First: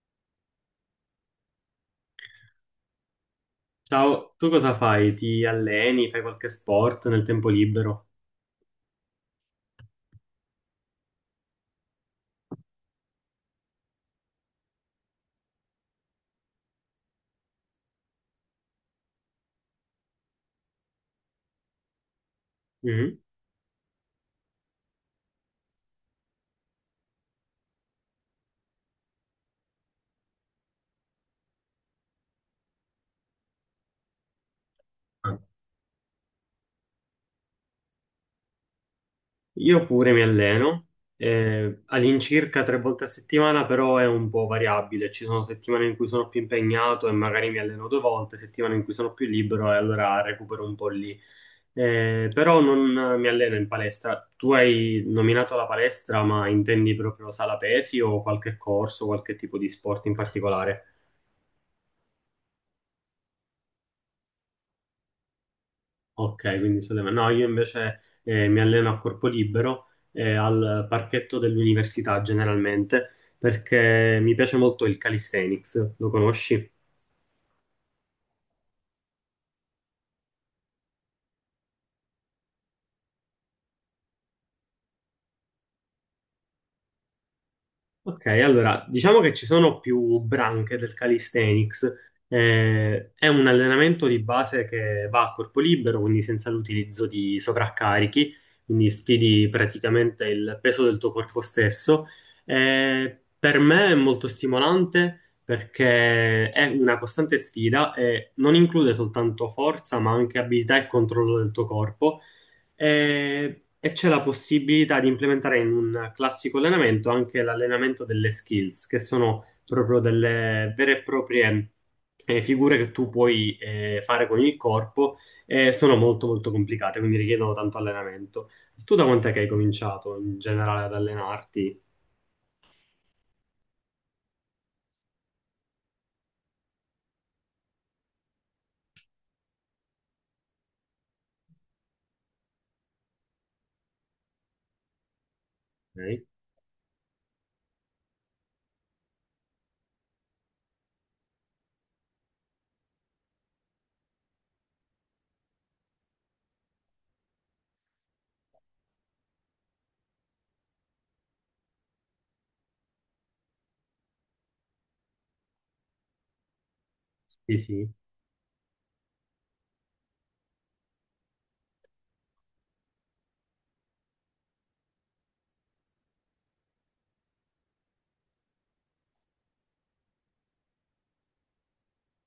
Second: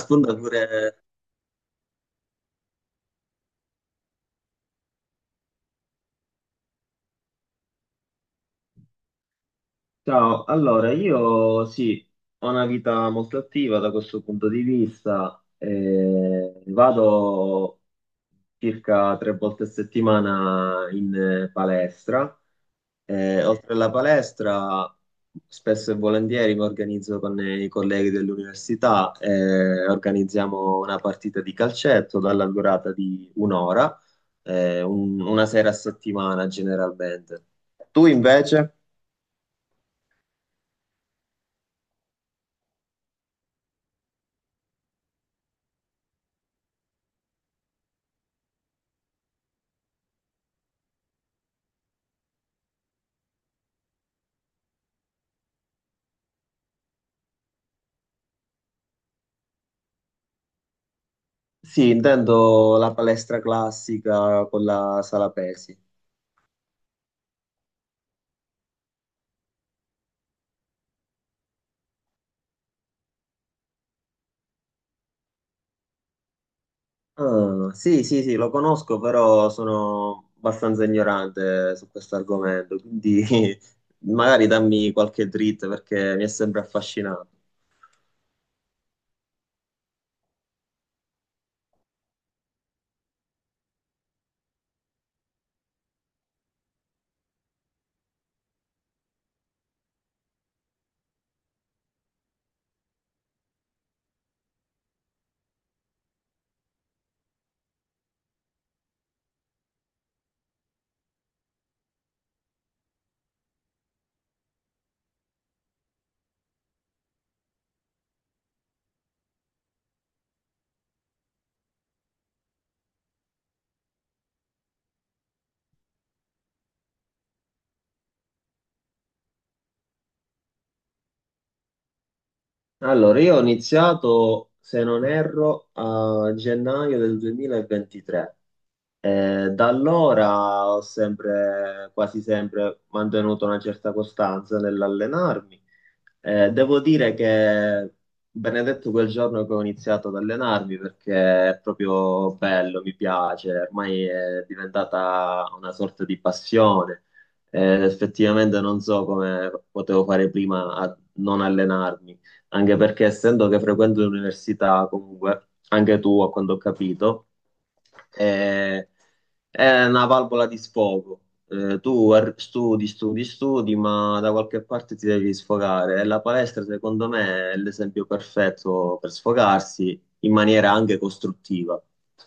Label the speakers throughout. Speaker 1: Sfondature.
Speaker 2: Ciao, tu cosa fai? Ti alleni? Fai qualche sport nel tempo libero?
Speaker 1: Ciao, allora io sì, ho una vita molto attiva da questo punto di vista, vado circa tre volte a settimana in palestra.
Speaker 2: Mhm.
Speaker 1: Eh, oltre alla palestra spesso e volentieri mi organizzo con i colleghi dell'università, organizziamo una partita di calcetto dalla durata di un'ora, una sera a settimana generalmente. Tu invece?
Speaker 2: Io pure mi alleno, all'incirca tre volte a settimana, però è un po' variabile. Ci sono settimane in cui sono più impegnato e magari mi alleno due volte, settimane in cui sono più libero e allora recupero un po' lì. Però non mi alleno in palestra. Tu hai nominato la palestra, ma intendi proprio sala pesi o qualche corso, qualche tipo di sport in particolare?
Speaker 1: Sì, intendo la palestra classica con la sala pesi.
Speaker 2: Ok, quindi state- No, io invece mi alleno a corpo libero al parchetto dell'università generalmente perché mi piace molto il calisthenics, lo conosci?
Speaker 1: Ah, sì, sì, sì, lo conosco, però sono abbastanza ignorante su questo argomento, quindi magari dammi qualche dritta perché mi è sempre affascinato.
Speaker 2: Ok, allora diciamo che ci sono più branche del calisthenics. È un allenamento di base che va a corpo libero, quindi senza l'utilizzo di sovraccarichi, quindi sfidi praticamente il peso del tuo corpo stesso. Per me è molto stimolante perché è una costante sfida e non include soltanto forza, ma anche abilità e controllo del tuo corpo. E c'è la possibilità di implementare in un classico allenamento anche l'allenamento delle skills, che sono proprio delle vere e proprie figure che tu puoi fare con il corpo e sono molto complicate, quindi richiedono tanto allenamento. Tu da quant'è che hai cominciato in generale ad allenarti?
Speaker 1: Allora, io ho iniziato, se non erro, a gennaio del 2023. Da allora ho sempre, quasi sempre mantenuto una certa costanza nell'allenarmi.
Speaker 2: Ok.
Speaker 1: Devo dire che benedetto quel giorno che ho iniziato ad allenarmi perché è proprio bello, mi piace, ormai è diventata una sorta di passione. Effettivamente non so come potevo fare prima a non allenarmi anche perché essendo che frequento l'università comunque, anche tu a quanto ho capito,
Speaker 2: Sì, sì.
Speaker 1: è, è una valvola di sfogo. Tu studi, studi, studi, ma da qualche parte ti devi sfogare e la palestra secondo me è l'esempio perfetto per sfogarsi in maniera anche costruttiva,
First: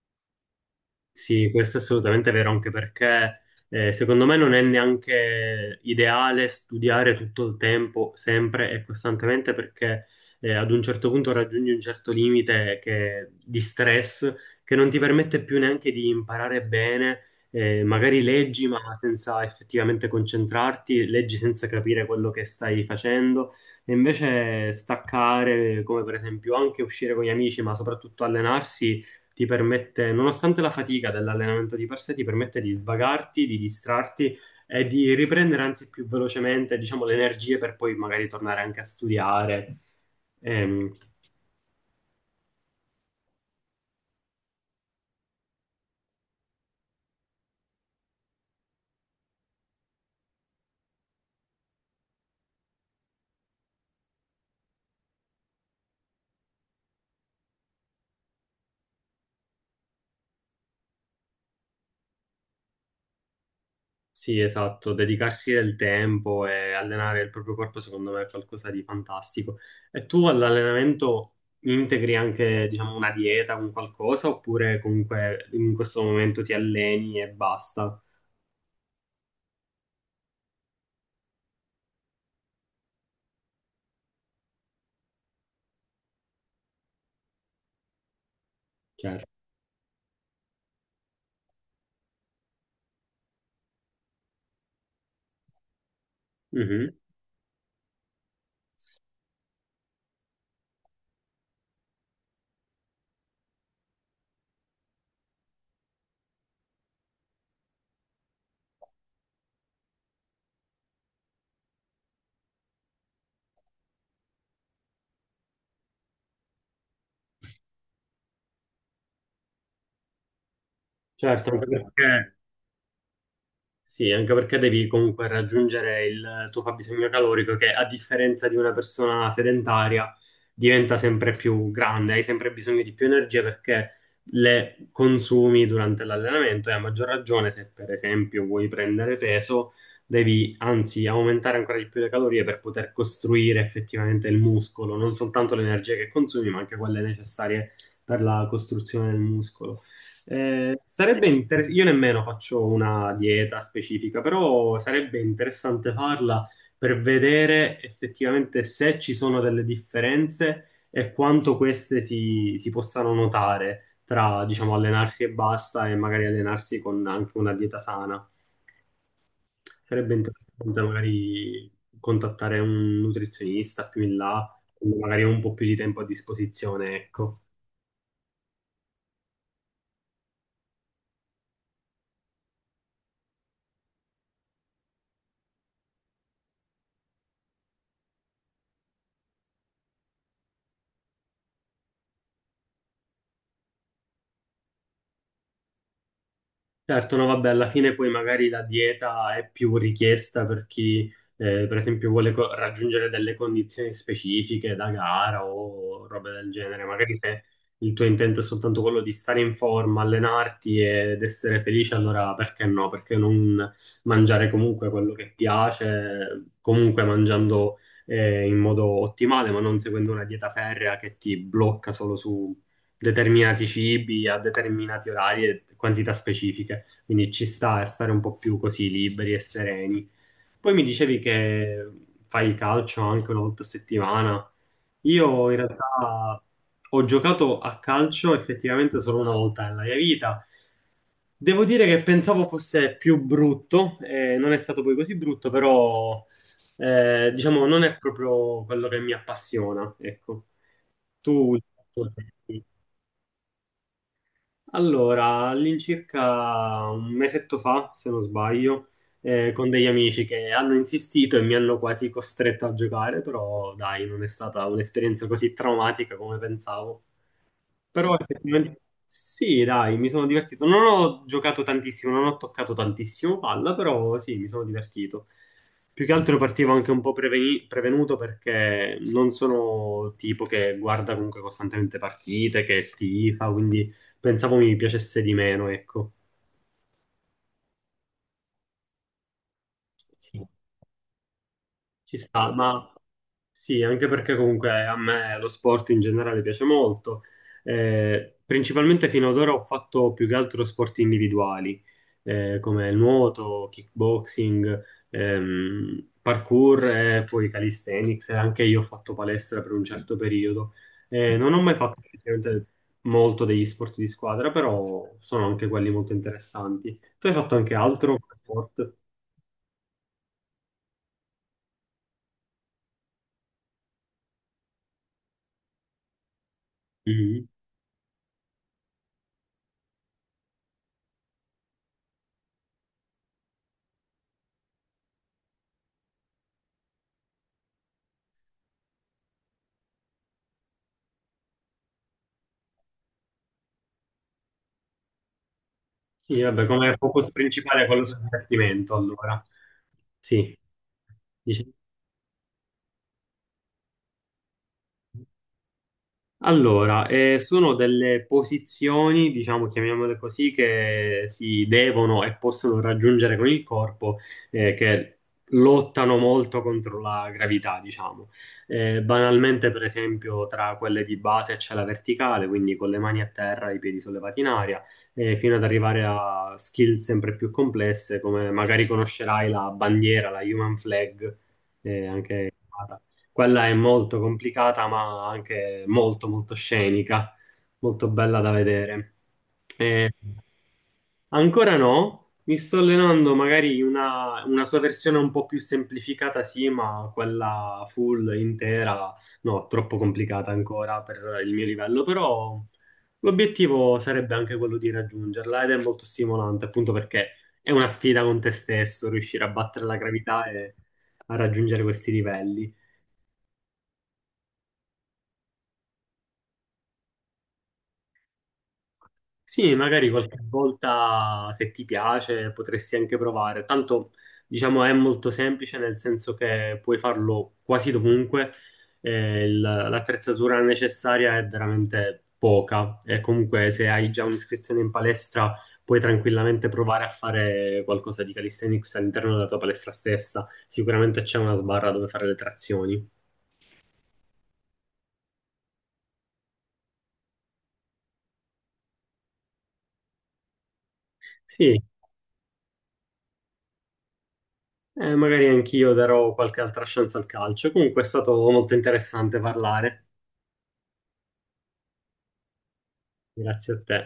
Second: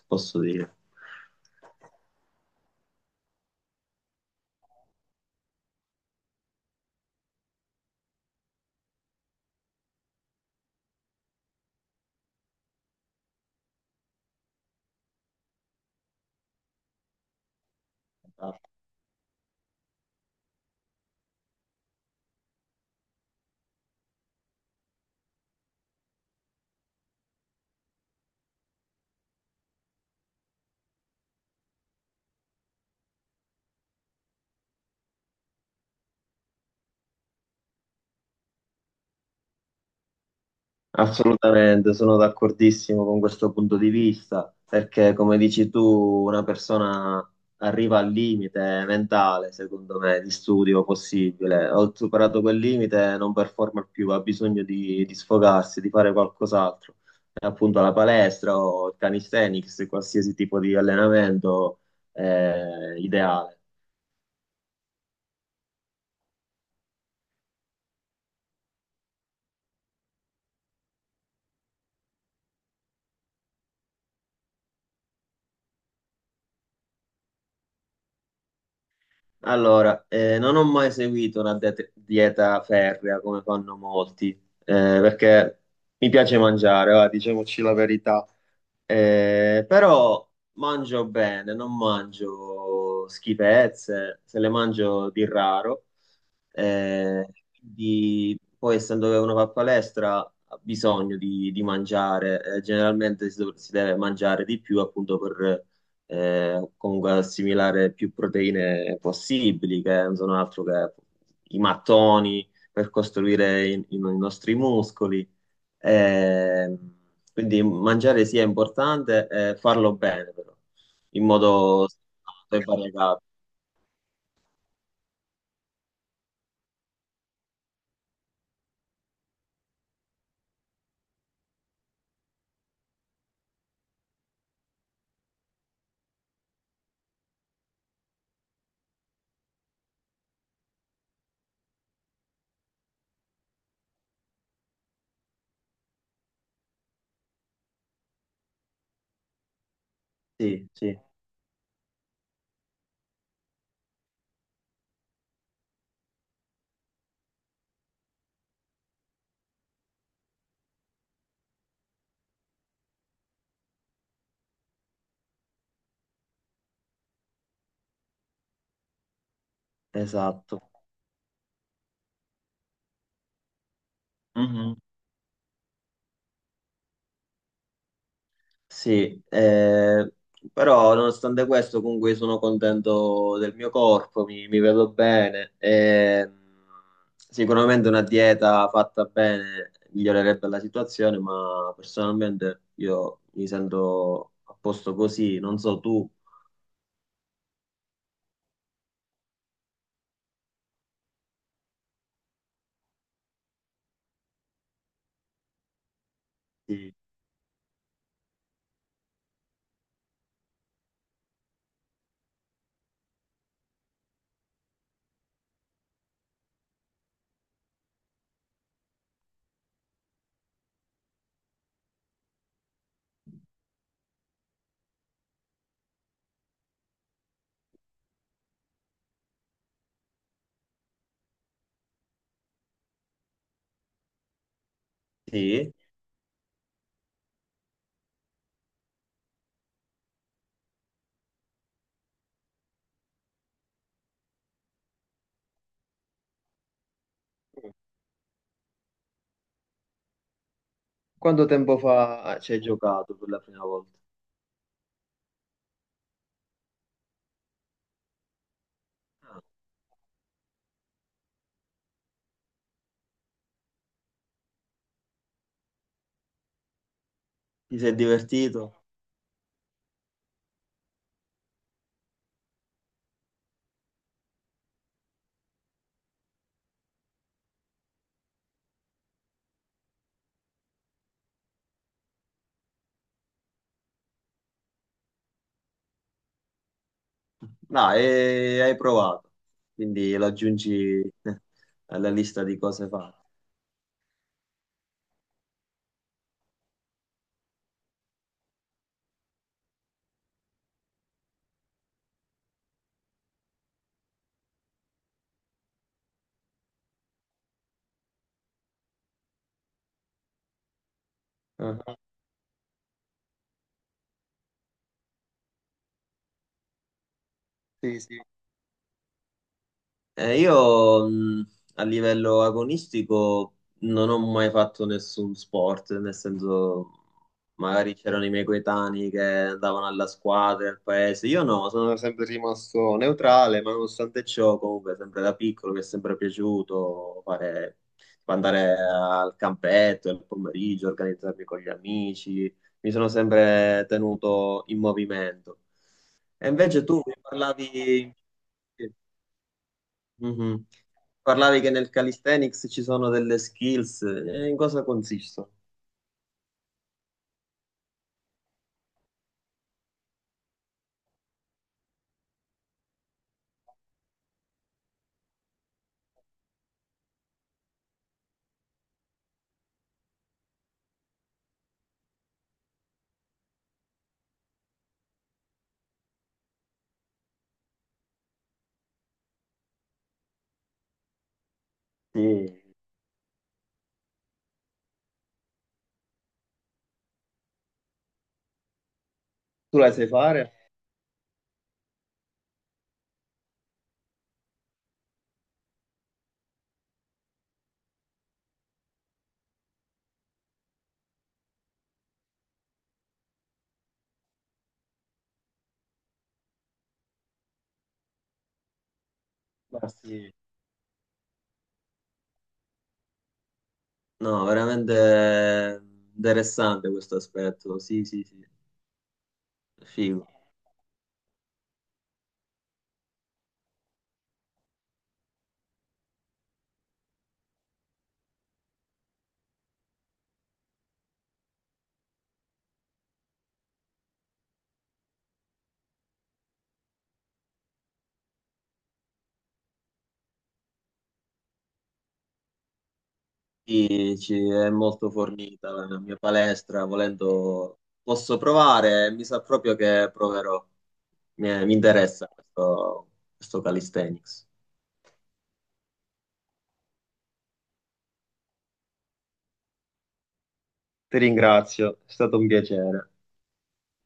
Speaker 1: posso dire.
Speaker 2: Sì, questo è assolutamente vero, anche perché secondo me non è neanche ideale studiare tutto il tempo, sempre e costantemente, perché ad un certo punto raggiungi un certo limite che- di stress che non ti permette più neanche di imparare bene. Magari leggi, ma senza effettivamente concentrarti, leggi senza capire quello che stai facendo. E invece staccare, come per esempio anche uscire con gli amici, ma soprattutto allenarsi ti permette, nonostante la fatica dell'allenamento di per sé, ti permette di svagarti, di distrarti e di riprendere anzi più velocemente, diciamo, le energie per poi magari tornare anche a studiare. Ehm,
Speaker 1: Assolutamente, sono d'accordissimo con questo punto di vista, perché come dici tu, una persona arriva al limite mentale, secondo me, di studio possibile. Ho superato quel limite, non performa più, ha bisogno di sfogarsi, di fare qualcos'altro. E appunto la palestra o il calisthenics, qualsiasi tipo di allenamento è ideale.
Speaker 2: sì, esatto, dedicarsi del tempo e allenare il proprio corpo, secondo me, è qualcosa di fantastico. E tu all'allenamento integri anche, diciamo, una dieta, un qualcosa, oppure comunque in questo momento ti alleni e basta?
Speaker 1: Allora, non ho mai seguito una dieta ferrea come fanno molti, perché mi piace mangiare, va, diciamoci la verità.
Speaker 2: Certo.
Speaker 1: Però mangio bene, non mangio schifezze, se le mangio di raro.
Speaker 2: Mhm.
Speaker 1: Eh, quindi, poi, essendo che uno fa palestra, ha bisogno di mangiare. Generalmente si, si deve mangiare di più, appunto, per comunque assimilare più proteine possibili, che non sono altro che i mattoni per costruire i nostri muscoli. Eh, quindi mangiare sì è importante, farlo bene però, in
Speaker 2: Certo, anche
Speaker 1: modo
Speaker 2: perché
Speaker 1: sano e variegato.
Speaker 2: sì, anche perché devi comunque raggiungere il tuo fabbisogno calorico che a differenza di una persona sedentaria diventa sempre più grande, hai sempre bisogno di più energia perché le consumi durante l'allenamento e a maggior ragione se per esempio vuoi prendere peso, devi anzi aumentare ancora di più le calorie per poter costruire effettivamente il muscolo, non soltanto l'energia che consumi, ma anche quelle necessarie per la costruzione del muscolo.
Speaker 1: Sì,
Speaker 2: Eh,
Speaker 1: sì,
Speaker 2: sarebbe interessante, io nemmeno faccio una dieta specifica, però sarebbe interessante farla per vedere effettivamente se ci sono delle differenze e quanto queste si possano notare tra, diciamo, allenarsi e basta e magari allenarsi con anche una dieta sana. Sarebbe
Speaker 1: esatto.
Speaker 2: interessante magari contattare un nutrizionista più in là,
Speaker 1: Mhm.
Speaker 2: quando magari ho un po' più di tempo a disposizione, ecco.
Speaker 1: Sì, però nonostante questo comunque sono contento del mio corpo, mi vedo bene. E, sicuramente una dieta fatta bene migliorerebbe la situazione, ma personalmente io mi sento a posto così, non so tu.
Speaker 2: Certo, no, vabbè, alla fine poi magari la dieta è più richiesta per chi, per esempio, vuole co- raggiungere delle condizioni specifiche da gara o robe del genere.
Speaker 1: Sì.
Speaker 2: Magari se il tuo intento è soltanto quello di stare in forma, allenarti ed essere felice, allora perché no? Perché non mangiare comunque quello che piace, comunque mangiando, in modo ottimale, ma non seguendo una dieta ferrea che ti blocca solo su determinati cibi a determinati orari e quantità specifiche. Quindi ci sta a stare un po' più così liberi e sereni. Poi mi dicevi che fai il calcio anche una volta a settimana. Io in
Speaker 1: Sì.
Speaker 2: realtà ho giocato a calcio effettivamente solo una volta nella mia vita. Devo dire che pensavo fosse più brutto, non è stato poi così brutto, però diciamo non è proprio quello che mi appassiona, ecco.
Speaker 1: Quanto
Speaker 2: Tu
Speaker 1: tempo fa ci hai giocato per la prima volta?
Speaker 2: Allora, all'incirca un mesetto fa, se non sbaglio, con degli amici che hanno insistito e mi hanno quasi costretto a giocare, però dai, non è stata un'esperienza così traumatica come pensavo.
Speaker 1: Ti sei
Speaker 2: Però
Speaker 1: divertito?
Speaker 2: effettivamente sì, dai, mi sono divertito. Non ho giocato tantissimo, non ho toccato tantissimo palla, però sì, mi sono divertito. Più che altro partivo anche un po' preveni- prevenuto perché non sono tipo che guarda comunque costantemente partite, che tifa, quindi pensavo mi piacesse di meno, ecco.
Speaker 1: No, e hai provato, quindi lo
Speaker 2: Sì.
Speaker 1: aggiungi eh, alla
Speaker 2: Ci
Speaker 1: lista
Speaker 2: sta,
Speaker 1: di cose
Speaker 2: ma
Speaker 1: fatte.
Speaker 2: sì, anche perché comunque a me lo sport in generale piace molto. Principalmente fino ad ora ho fatto più che altro sport individuali, come nuoto, kickboxing, parkour e poi calisthenics. E anche io ho fatto palestra per un certo periodo. Non ho mai
Speaker 1: Ah,
Speaker 2: fatto effettivamente molto degli sport di squadra, però sono anche quelli molto interessanti. Tu hai fatto anche
Speaker 1: sì,
Speaker 2: altro
Speaker 1: sì.
Speaker 2: sport?
Speaker 1: Io a livello agonistico non ho mai fatto nessun sport, nel senso
Speaker 2: Mm-hmm.
Speaker 1: magari c'erano i miei coetanei che andavano alla squadra, al paese, io no, sono sempre rimasto neutrale, ma nonostante ciò comunque sempre da piccolo mi è sempre piaciuto fare, andare al campetto il pomeriggio, organizzarmi con gli amici, mi sono sempre tenuto in movimento.
Speaker 2: Sì,
Speaker 1: E
Speaker 2: vabbè,
Speaker 1: invece
Speaker 2: come
Speaker 1: tu mi
Speaker 2: focus principale è quello
Speaker 1: parlavi...
Speaker 2: sul divertimento, allora. Sì.
Speaker 1: Mhm. Parlavi
Speaker 2: Dice-
Speaker 1: che nel calisthenics ci sono delle skills, e in cosa consistono?
Speaker 2: Allora, sono delle posizioni, diciamo, chiamiamole così, che si devono e possono raggiungere con il corpo, che lottano molto contro la gravità, diciamo. Banalmente, per esempio, tra quelle di base c'è la verticale, quindi con le mani a terra, i piedi sollevati in aria, fino ad arrivare a skill sempre più complesse, come magari conoscerai la bandiera, la human flag,
Speaker 1: Sì.
Speaker 2: anche... Quella è molto complicata, ma anche molto, molto scenica, molto bella da vedere.
Speaker 1: Tu le sai
Speaker 2: E
Speaker 1: fare?
Speaker 2: ancora no, mi sto allenando magari una sua versione un po' più semplificata, sì, ma quella full, intera, no, troppo complicata ancora per il mio livello, però l'obiettivo sarebbe anche quello di raggiungerla ed è molto stimolante, appunto perché è una sfida con te stesso, riuscire a battere
Speaker 1: Ma
Speaker 2: la
Speaker 1: sì.
Speaker 2: gravità e a raggiungere questi livelli.
Speaker 1: No, veramente eh, interessante questo aspetto. Sì, sì, sì,
Speaker 2: Sì, magari
Speaker 1: figo.
Speaker 2: qualche volta se ti piace potresti anche provare. Tanto, diciamo, è molto semplice nel senso che puoi farlo quasi dovunque. Il- l'attrezzatura necessaria è veramente poca e comunque se hai già un'iscrizione in palestra puoi tranquillamente provare a fare qualcosa di calisthenics all'interno della tua palestra stessa. Sicuramente c'è una sbarra dove fare le trazioni.
Speaker 1: Sì, ci è molto fornita la mia palestra, volendo posso provare, mi sa proprio che proverò. Mi
Speaker 2: Sì,
Speaker 1: interessa questo, questo calisthenics.
Speaker 2: eh, magari anch'io darò qualche altra chance al calcio. Comunque è stato molto interessante parlare.
Speaker 1: Ti ringrazio, è stato un piacere.
Speaker 2: Grazie a te.